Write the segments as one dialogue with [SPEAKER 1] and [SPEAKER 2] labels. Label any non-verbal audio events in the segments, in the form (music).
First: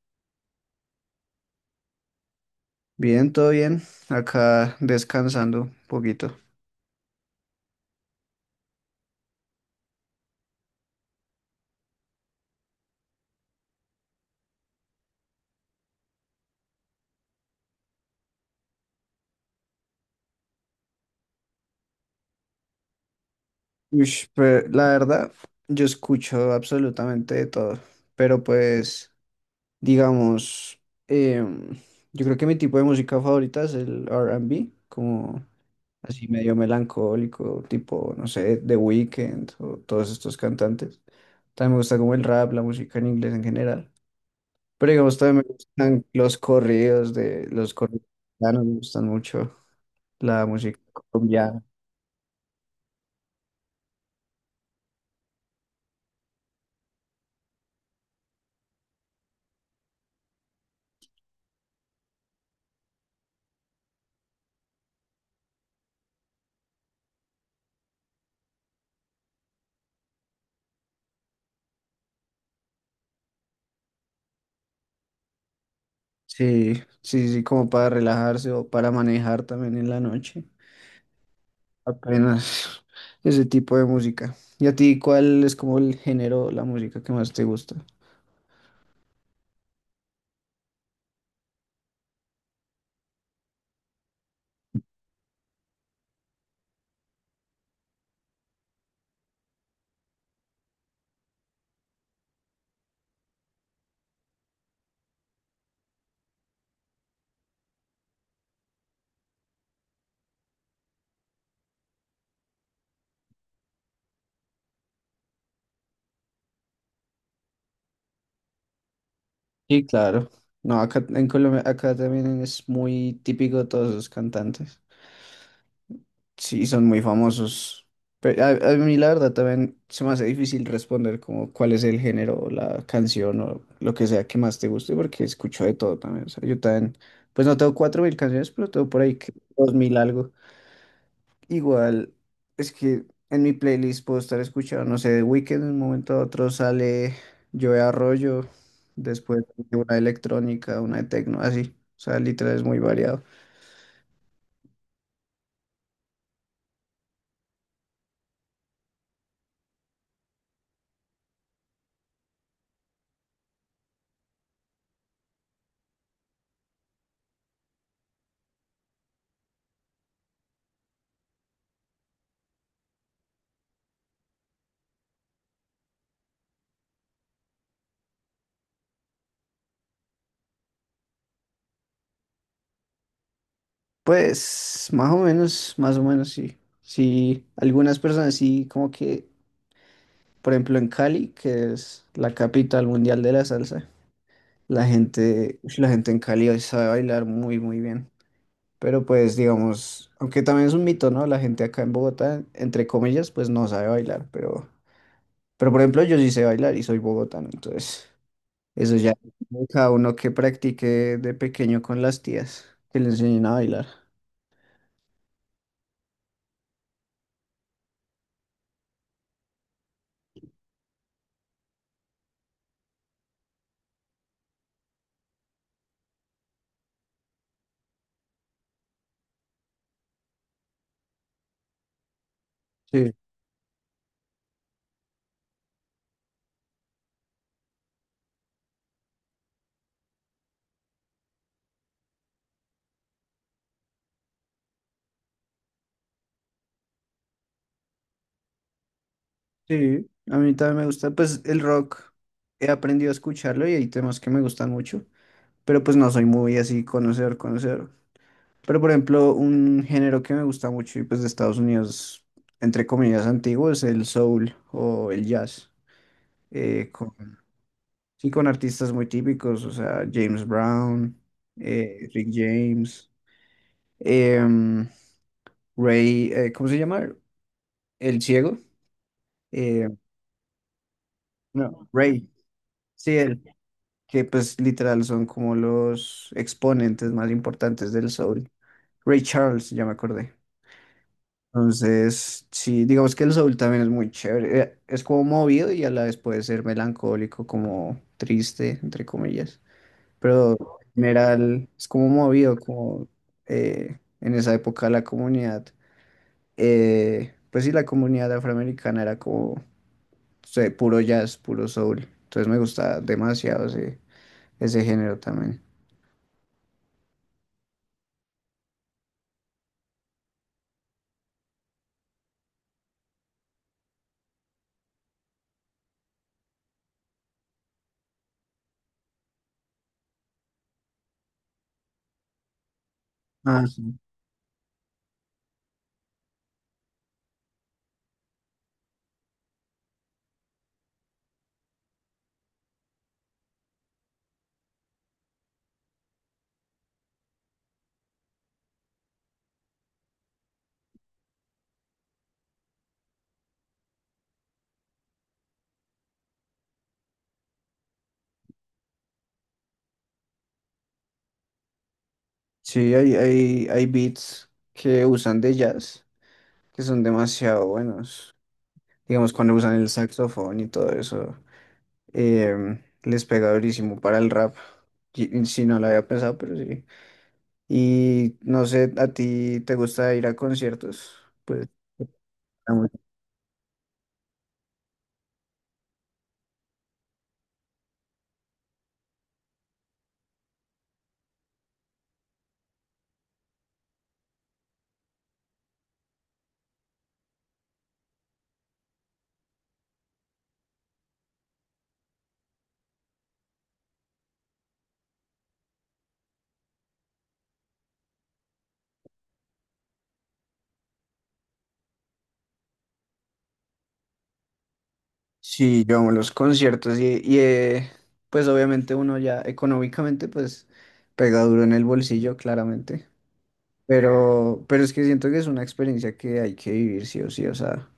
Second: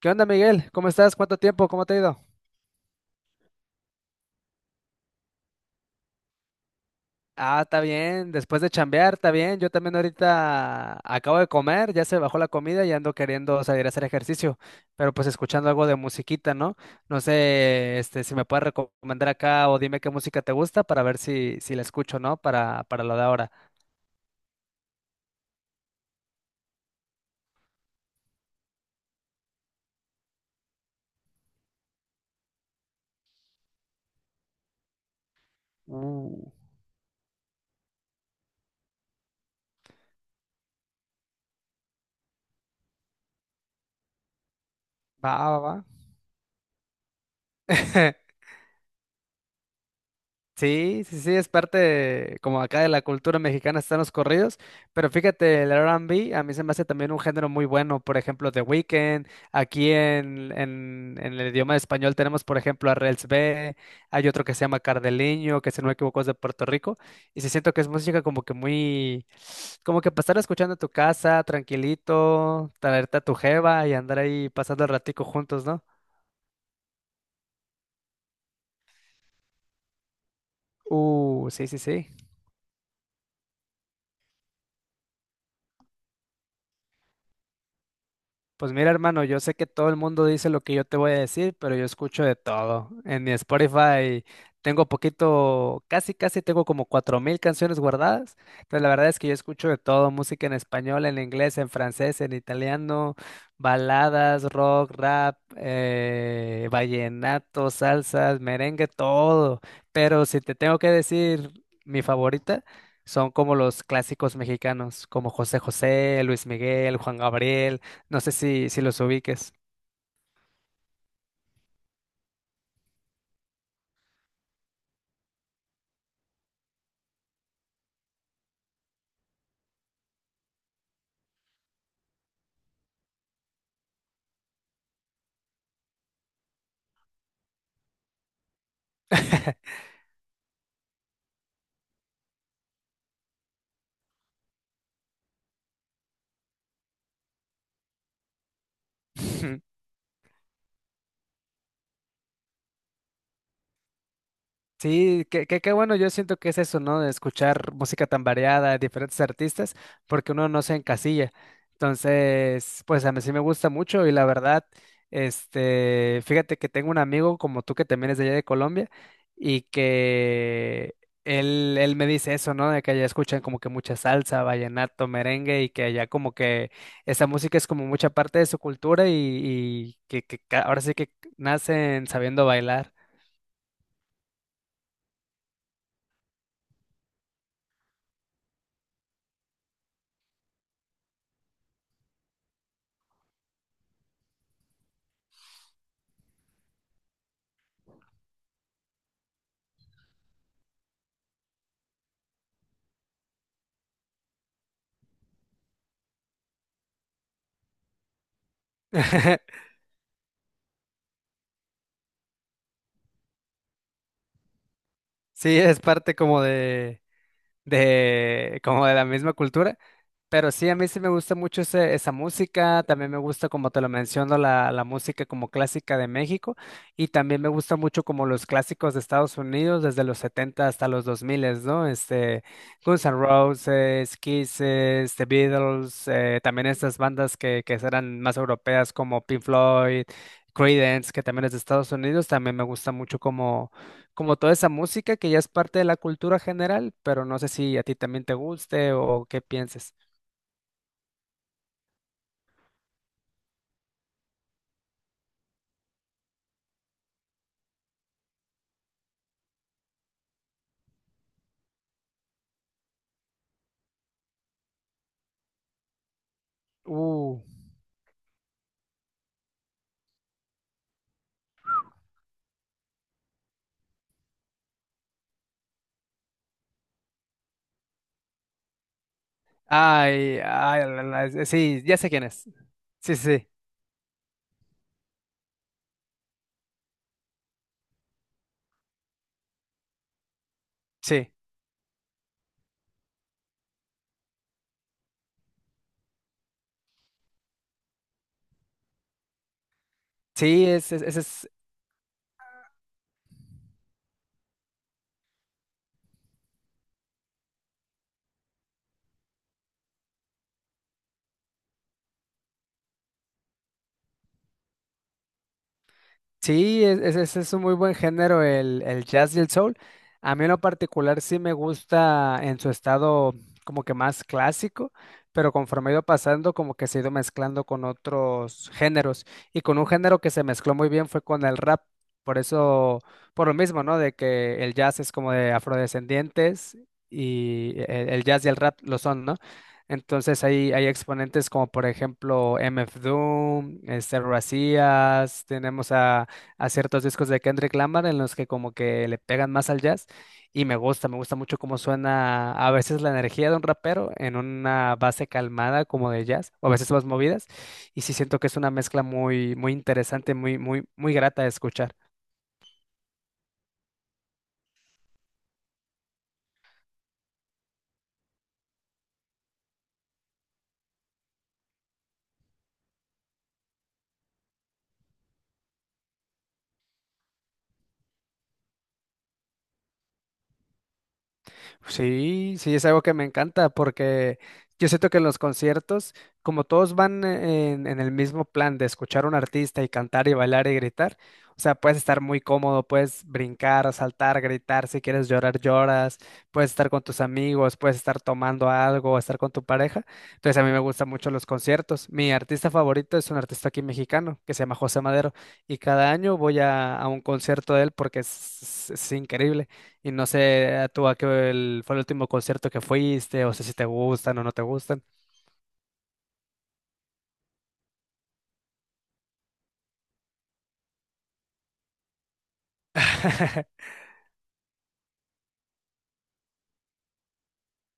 [SPEAKER 1] ¿Qué onda, Miguel? ¿Cómo estás? ¿Cuánto tiempo? ¿Cómo te ha ido?
[SPEAKER 2] Bien, todo bien. Acá descansando un poquito.
[SPEAKER 1] Ah, está bien. Después de chambear, está bien. Yo también ahorita acabo de comer, ya se bajó la comida y ando queriendo salir a hacer ejercicio, pero pues escuchando algo de musiquita, ¿no? No sé, este, si me puedes recomendar acá o dime qué música te gusta para ver si la escucho, ¿no? Para lo de ahora.
[SPEAKER 2] Ush, pero la verdad, yo escucho absolutamente de todo. Pero pues, digamos, em, yo creo que mi tipo de música favorita es el R&B, como así
[SPEAKER 1] Uh,
[SPEAKER 2] medio melancólico, tipo, no sé, The Weeknd o todos estos cantantes. También me gusta como el rap, la música en inglés en general. Pero digamos,
[SPEAKER 1] va,
[SPEAKER 2] también me
[SPEAKER 1] va, va.
[SPEAKER 2] gustan los corridos,
[SPEAKER 1] (laughs)
[SPEAKER 2] mexicanos, me gustan mucho la música
[SPEAKER 1] Sí, sí, sí, es
[SPEAKER 2] colombiana.
[SPEAKER 1] parte de- como acá de la cultura mexicana están los corridos, pero fíjate, el R&B a mí se me hace también un género muy bueno, por ejemplo, The Weeknd, aquí en el idioma español tenemos, por ejemplo, a Rels B, hay otro que se llama Cardeliño, que si no me equivoco es de Puerto Rico, y sí siento que es música como que muy, como que pasar escuchando en tu casa, tranquilito, traerte a tu jeva y andar ahí pasando el ratico juntos, ¿no?
[SPEAKER 2] Sí, sí, sí, como para relajarse o para manejar también en la noche.
[SPEAKER 1] Sí, sí, sí.
[SPEAKER 2] Apenas (laughs) ese tipo de música. ¿Y a ti cuál es como el género, la música que más te gusta?
[SPEAKER 1] Pues mira, hermano, yo sé que todo el mundo dice lo que yo te voy a decir, pero yo escucho de todo. En mi Spotify tengo poquito, casi, casi tengo como 4000 canciones guardadas. Entonces, la verdad es que yo escucho de todo, música en español, en inglés, en francés, en italiano, baladas, rock, rap, vallenato, salsas, merengue, todo. Pero si te tengo que decir mi favorita, son como los clásicos mexicanos, como José José, Luis Miguel, Juan Gabriel. No sé si los ubiques.
[SPEAKER 2] Sí, claro. No, acá en Colombia, acá también es muy típico todos los cantantes. Sí, son muy famosos. Pero a mí la verdad también se me hace difícil responder como cuál es el género, o la canción o lo que sea que más te guste, porque escucho de todo también. O sea, yo también, pues no tengo 4000 canciones, pero tengo por ahí que 2000 algo. Igual, es que en mi playlist puedo estar escuchando, no sé, de Weeknd. De un momento a otro sale Joe Arroyo, después
[SPEAKER 1] (laughs)
[SPEAKER 2] una de electrónica, una de tecno, así. O sea, literal es muy variado.
[SPEAKER 1] Sí, qué bueno, yo siento que es eso, ¿no? De escuchar música tan variada de diferentes artistas, porque uno no se encasilla. Entonces, pues a mí sí me gusta mucho y la verdad, este, fíjate que tengo un amigo como tú que también es de allá de Colombia y que él me dice eso, ¿no? De que allá escuchan como que mucha salsa, vallenato, merengue y que allá como que esa música es como mucha parte de su cultura y que ca- ahora sí que nacen sabiendo bailar.
[SPEAKER 2] Pues más o menos sí. Sí, algunas personas sí, como que, por ejemplo, en Cali, que es la capital mundial de la salsa, la gente, ush, la gente en Cali hoy sabe bailar muy, muy bien. Pero pues, digamos, aunque también es un mito, ¿no? La gente acá en Bogotá, entre comillas, pues no sabe bailar, pero por ejemplo, yo sí sé bailar y soy bogotano, entonces eso ya
[SPEAKER 1] (laughs)
[SPEAKER 2] cada uno que practique de pequeño con las tías, que le enseñen a bailar.
[SPEAKER 1] Sí, es parte como de, como de la misma cultura. Pero sí, a mí sí me gusta mucho ese- esa música, también me gusta, como te lo menciono, la música como clásica de México y también me gusta mucho como los clásicos de Estados Unidos, desde los 70 hasta los 2000, ¿no? Este, Guns N'
[SPEAKER 2] Sí.
[SPEAKER 1] Roses, Kisses, The Beatles, también estas bandas que eran más europeas como Pink Floyd, Creedence, que también es de Estados Unidos, también me gusta mucho como, como toda esa música que ya es parte de la cultura general, pero no sé si a ti también te guste o qué pienses.
[SPEAKER 2] Sí, a mí también me gusta, pues el rock he aprendido a escucharlo y hay temas que me gustan mucho, pero pues no soy muy así conocer, conocer. Pero por ejemplo, un género que me gusta mucho y pues de Estados Unidos, entre comillas, antiguo es el soul o el jazz, con,
[SPEAKER 1] Uh,
[SPEAKER 2] sí, con artistas muy típicos, o sea, James Brown, Rick James, em, Ray, ¿cómo se llama? El ciego, eh,
[SPEAKER 1] ay, ay, sí,
[SPEAKER 2] no,
[SPEAKER 1] ya sé quién
[SPEAKER 2] Ray,
[SPEAKER 1] es. Sí,
[SPEAKER 2] sí,
[SPEAKER 1] sí,
[SPEAKER 2] que pues literal son como los exponentes más importantes del soul. Ray Charles, ya me acordé.
[SPEAKER 1] sí. Sí,
[SPEAKER 2] Entonces, sí, digamos que el soul también es muy chévere. Es como movido y a la vez puede ser melancólico, como triste, entre comillas. Pero en
[SPEAKER 1] sí,
[SPEAKER 2] general es como movido, como en esa época la comunidad, pues sí, la comunidad afroamericana era como sí, puro jazz, puro soul. Entonces me gusta demasiado ese, ese género también.
[SPEAKER 1] Sí, es- ese es un muy buen género, el jazz y el soul. A mí en lo particular sí me gusta en su estado como que más clásico, pero conforme ha ido pasando como que se ha ido mezclando con otros géneros. Y con un género que se mezcló muy bien fue con el rap. Por eso, por lo
[SPEAKER 2] Ah, sí.
[SPEAKER 1] mismo, ¿no? De que el jazz es como de afrodescendientes y el jazz y el rap lo son, ¿no? Entonces hay exponentes como por ejemplo MF Doom, este Razías, tenemos a ciertos discos de Kendrick Lamar en los que como que le pegan más al jazz y me gusta mucho cómo suena a veces la energía de un rapero en una base calmada como de jazz o a veces más movidas y sí siento que es una mezcla muy muy interesante, muy muy muy grata de escuchar.
[SPEAKER 2] Sí, hay beats que usan de jazz, que son demasiado buenos. Digamos, cuando usan el saxofón y todo eso, les pega durísimo para el rap. Y si no lo había pensado, pero sí. Y no sé, ¿a ti te gusta ir a conciertos? Pues
[SPEAKER 1] Sí, sí, es
[SPEAKER 2] amo-
[SPEAKER 1] algo que me encanta porque yo siento que en los conciertos, como todos van en el mismo plan de escuchar a un artista y cantar y bailar y gritar, o sea, puedes estar muy cómodo, puedes brincar, saltar, gritar, si quieres llorar, lloras, puedes estar con tus amigos, puedes estar tomando algo, estar con tu pareja. Entonces a mí me gustan mucho los conciertos. Mi artista favorito es un artista aquí mexicano que se llama José Madero y cada año voy a un concierto de él porque es es increíble. Y no sé tú a qué fue el último concierto que fuiste, o sé si te gustan o no te gustan.
[SPEAKER 2] sí, yo amo los conciertos y pues obviamente uno ya económicamente pues pega duro en el bolsillo, claramente. Pero es que siento que es una experiencia que hay que vivir sí o sí, o sea,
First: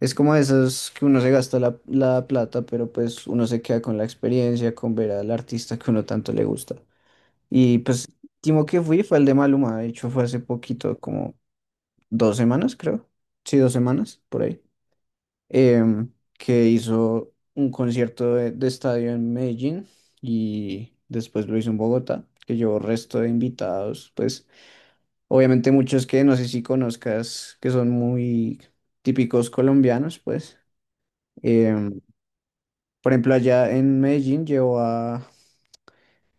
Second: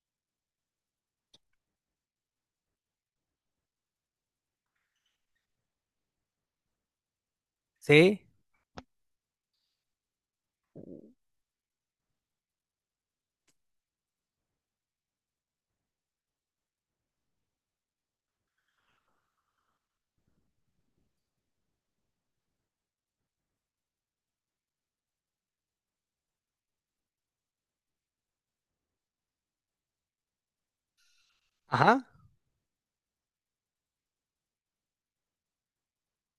[SPEAKER 2] es como de esas que uno se gasta la, la plata, pero pues uno se queda con la experiencia, con ver al artista que uno tanto le gusta. Y pues,
[SPEAKER 1] Sí,
[SPEAKER 2] último que fui fue el de Maluma, de hecho fue hace poquito, como dos semanas, creo. Sí, dos semanas, por ahí. em, que hizo un concierto de estadio en Medellín y después lo hizo en Bogotá, que llevó resto de invitados, pues. Obviamente muchos que no sé si conozcas, que son muy típicos colombianos, pues. Em,
[SPEAKER 1] ajá.
[SPEAKER 2] por ejemplo, allá en Medellín llevo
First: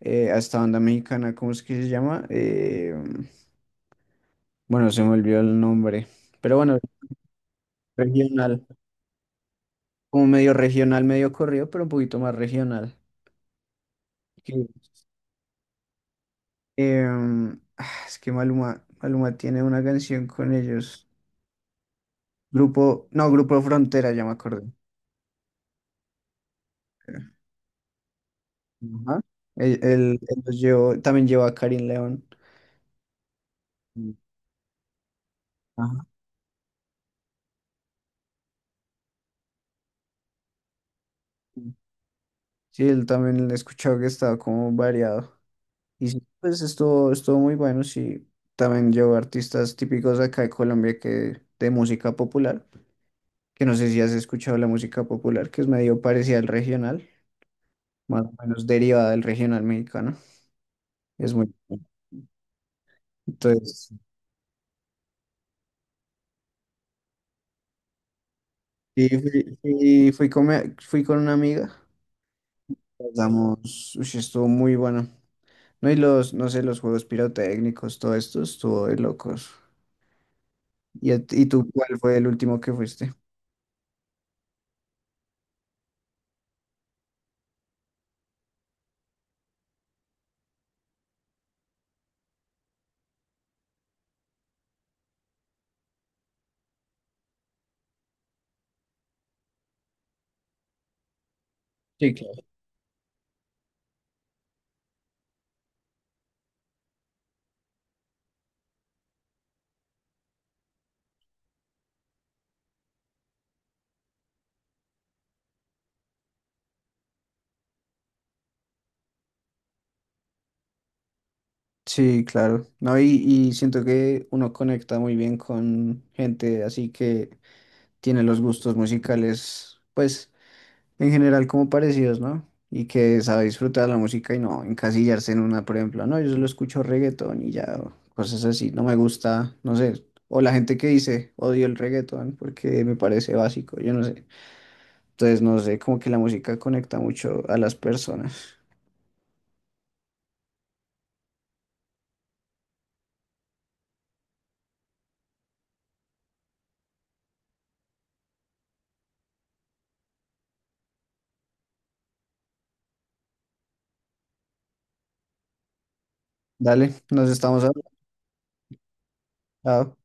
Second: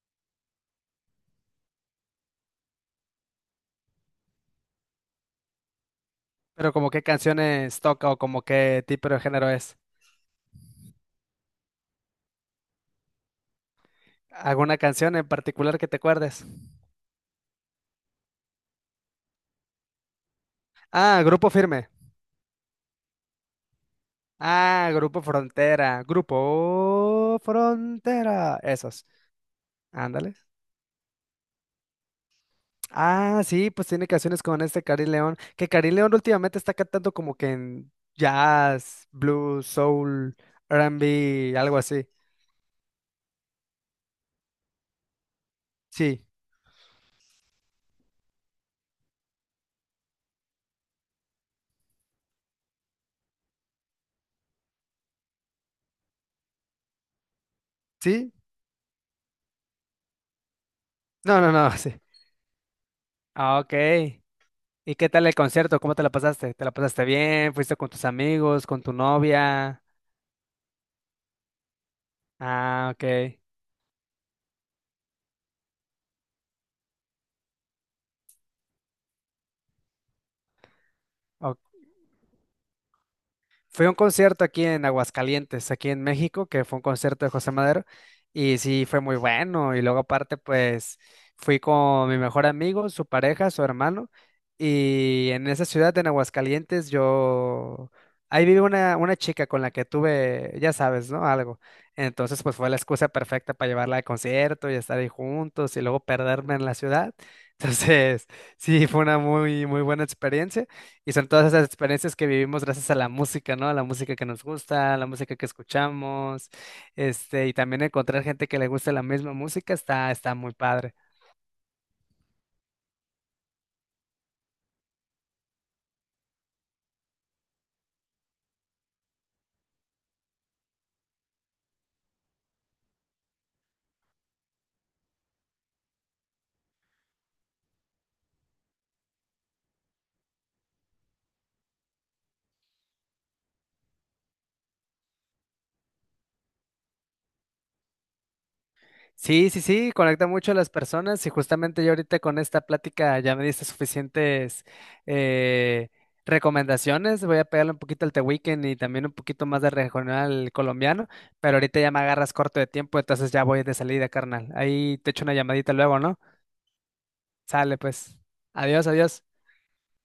[SPEAKER 2] a esta banda mexicana, ¿cómo es que se llama? Bueno, se me olvidó el nombre, pero
[SPEAKER 1] Pero
[SPEAKER 2] bueno,
[SPEAKER 1] como qué canciones toca o como
[SPEAKER 2] regional,
[SPEAKER 1] qué tipo de género es.
[SPEAKER 2] como medio regional, medio corrido, pero un poquito más regional. Que,
[SPEAKER 1] ¿Alguna canción en particular que te acuerdes?
[SPEAKER 2] ah, es que Maluma, Maluma tiene una canción con ellos.
[SPEAKER 1] Ah, Grupo Firme.
[SPEAKER 2] Grupo, no, Grupo Frontera, ya me acordé.
[SPEAKER 1] Ah, Grupo Frontera. Grupo Frontera. Esos.
[SPEAKER 2] Ajá. Él, él-
[SPEAKER 1] Ándale.
[SPEAKER 2] él los llevó, también llevó a Karim León.
[SPEAKER 1] Ah, sí, pues tiene
[SPEAKER 2] Mm.
[SPEAKER 1] canciones con este Cari León. Que Cari
[SPEAKER 2] Ajá.
[SPEAKER 1] León últimamente está cantando como que en jazz, blues, soul, R&B, algo así.
[SPEAKER 2] Sí, él también he escuchado que estaba como variado. Y sí,
[SPEAKER 1] Sí.
[SPEAKER 2] pues estuvo, estuvo muy bueno, sí. También llevó artistas típicos acá de Colombia que de música popular, que no sé si has escuchado la música popular, que es medio parecida al regional, más o
[SPEAKER 1] Sí,
[SPEAKER 2] menos derivada del regional mexicano. Es
[SPEAKER 1] no,
[SPEAKER 2] muy
[SPEAKER 1] no, no, (laughs)
[SPEAKER 2] bueno.
[SPEAKER 1] sí. Ah, ok.
[SPEAKER 2] Entonces,
[SPEAKER 1] ¿Y qué tal el concierto? ¿Cómo te la pasaste? ¿Te la pasaste bien? ¿Fuiste con tus amigos, con tu
[SPEAKER 2] y fui,
[SPEAKER 1] novia?
[SPEAKER 2] fui con, fui con una amiga,
[SPEAKER 1] Ah, ok.
[SPEAKER 2] pasamos, uy, estuvo muy bueno. No, y los, no sé, los juegos pirotécnicos, todo esto estuvo de locos. ¿Y, y
[SPEAKER 1] Ok.
[SPEAKER 2] tú cuál fue el último que fuiste?
[SPEAKER 1] Fui a un concierto aquí en Aguascalientes, aquí en México, que fue un concierto de José Madero, y sí, fue muy bueno. Y luego aparte, pues fui con mi mejor amigo, su pareja, su hermano, y en esa ciudad, en Aguascalientes, yo... Ahí vive una chica con la que tuve, ya sabes, ¿no? Algo.
[SPEAKER 2] Sí, claro.
[SPEAKER 1] Entonces, pues fue la excusa perfecta para llevarla al concierto y estar ahí juntos y luego perderme en la ciudad. (laughs) Entonces, sí, fue una muy, muy buena experiencia. Y son todas esas experiencias que vivimos gracias a la música, ¿no? A la música que nos gusta, a la música que escuchamos, este, y también encontrar gente que le guste la misma música está, está muy padre.
[SPEAKER 2] Sí, claro. No, y siento que uno conecta muy bien con gente así que tiene los gustos musicales, pues, en general como parecidos, ¿no? Y que sabe disfrutar la música y no encasillarse en una, por ejemplo, no, yo solo escucho reggaetón y ya, o cosas así, no me gusta, no sé. O la gente que dice, odio el reggaetón porque me parece básico, yo no sé. Entonces, no sé, como que la música conecta mucho a las personas.
[SPEAKER 1] Sí, sí, sí, conecta mucho a las personas y justamente yo ahorita con esta plática ya me diste suficientes eh, recomendaciones. Voy a pegarle un poquito al The Weeknd y también un poquito más de regional colombiano, pero ahorita ya me agarras corto de tiempo, entonces ya voy de salida, carnal. Ahí te echo una llamadita luego, ¿no?
[SPEAKER 2] Dale, nos estamos
[SPEAKER 1] Sale,
[SPEAKER 2] hablando.
[SPEAKER 1] pues. Adiós, adiós.
[SPEAKER 2] Chao.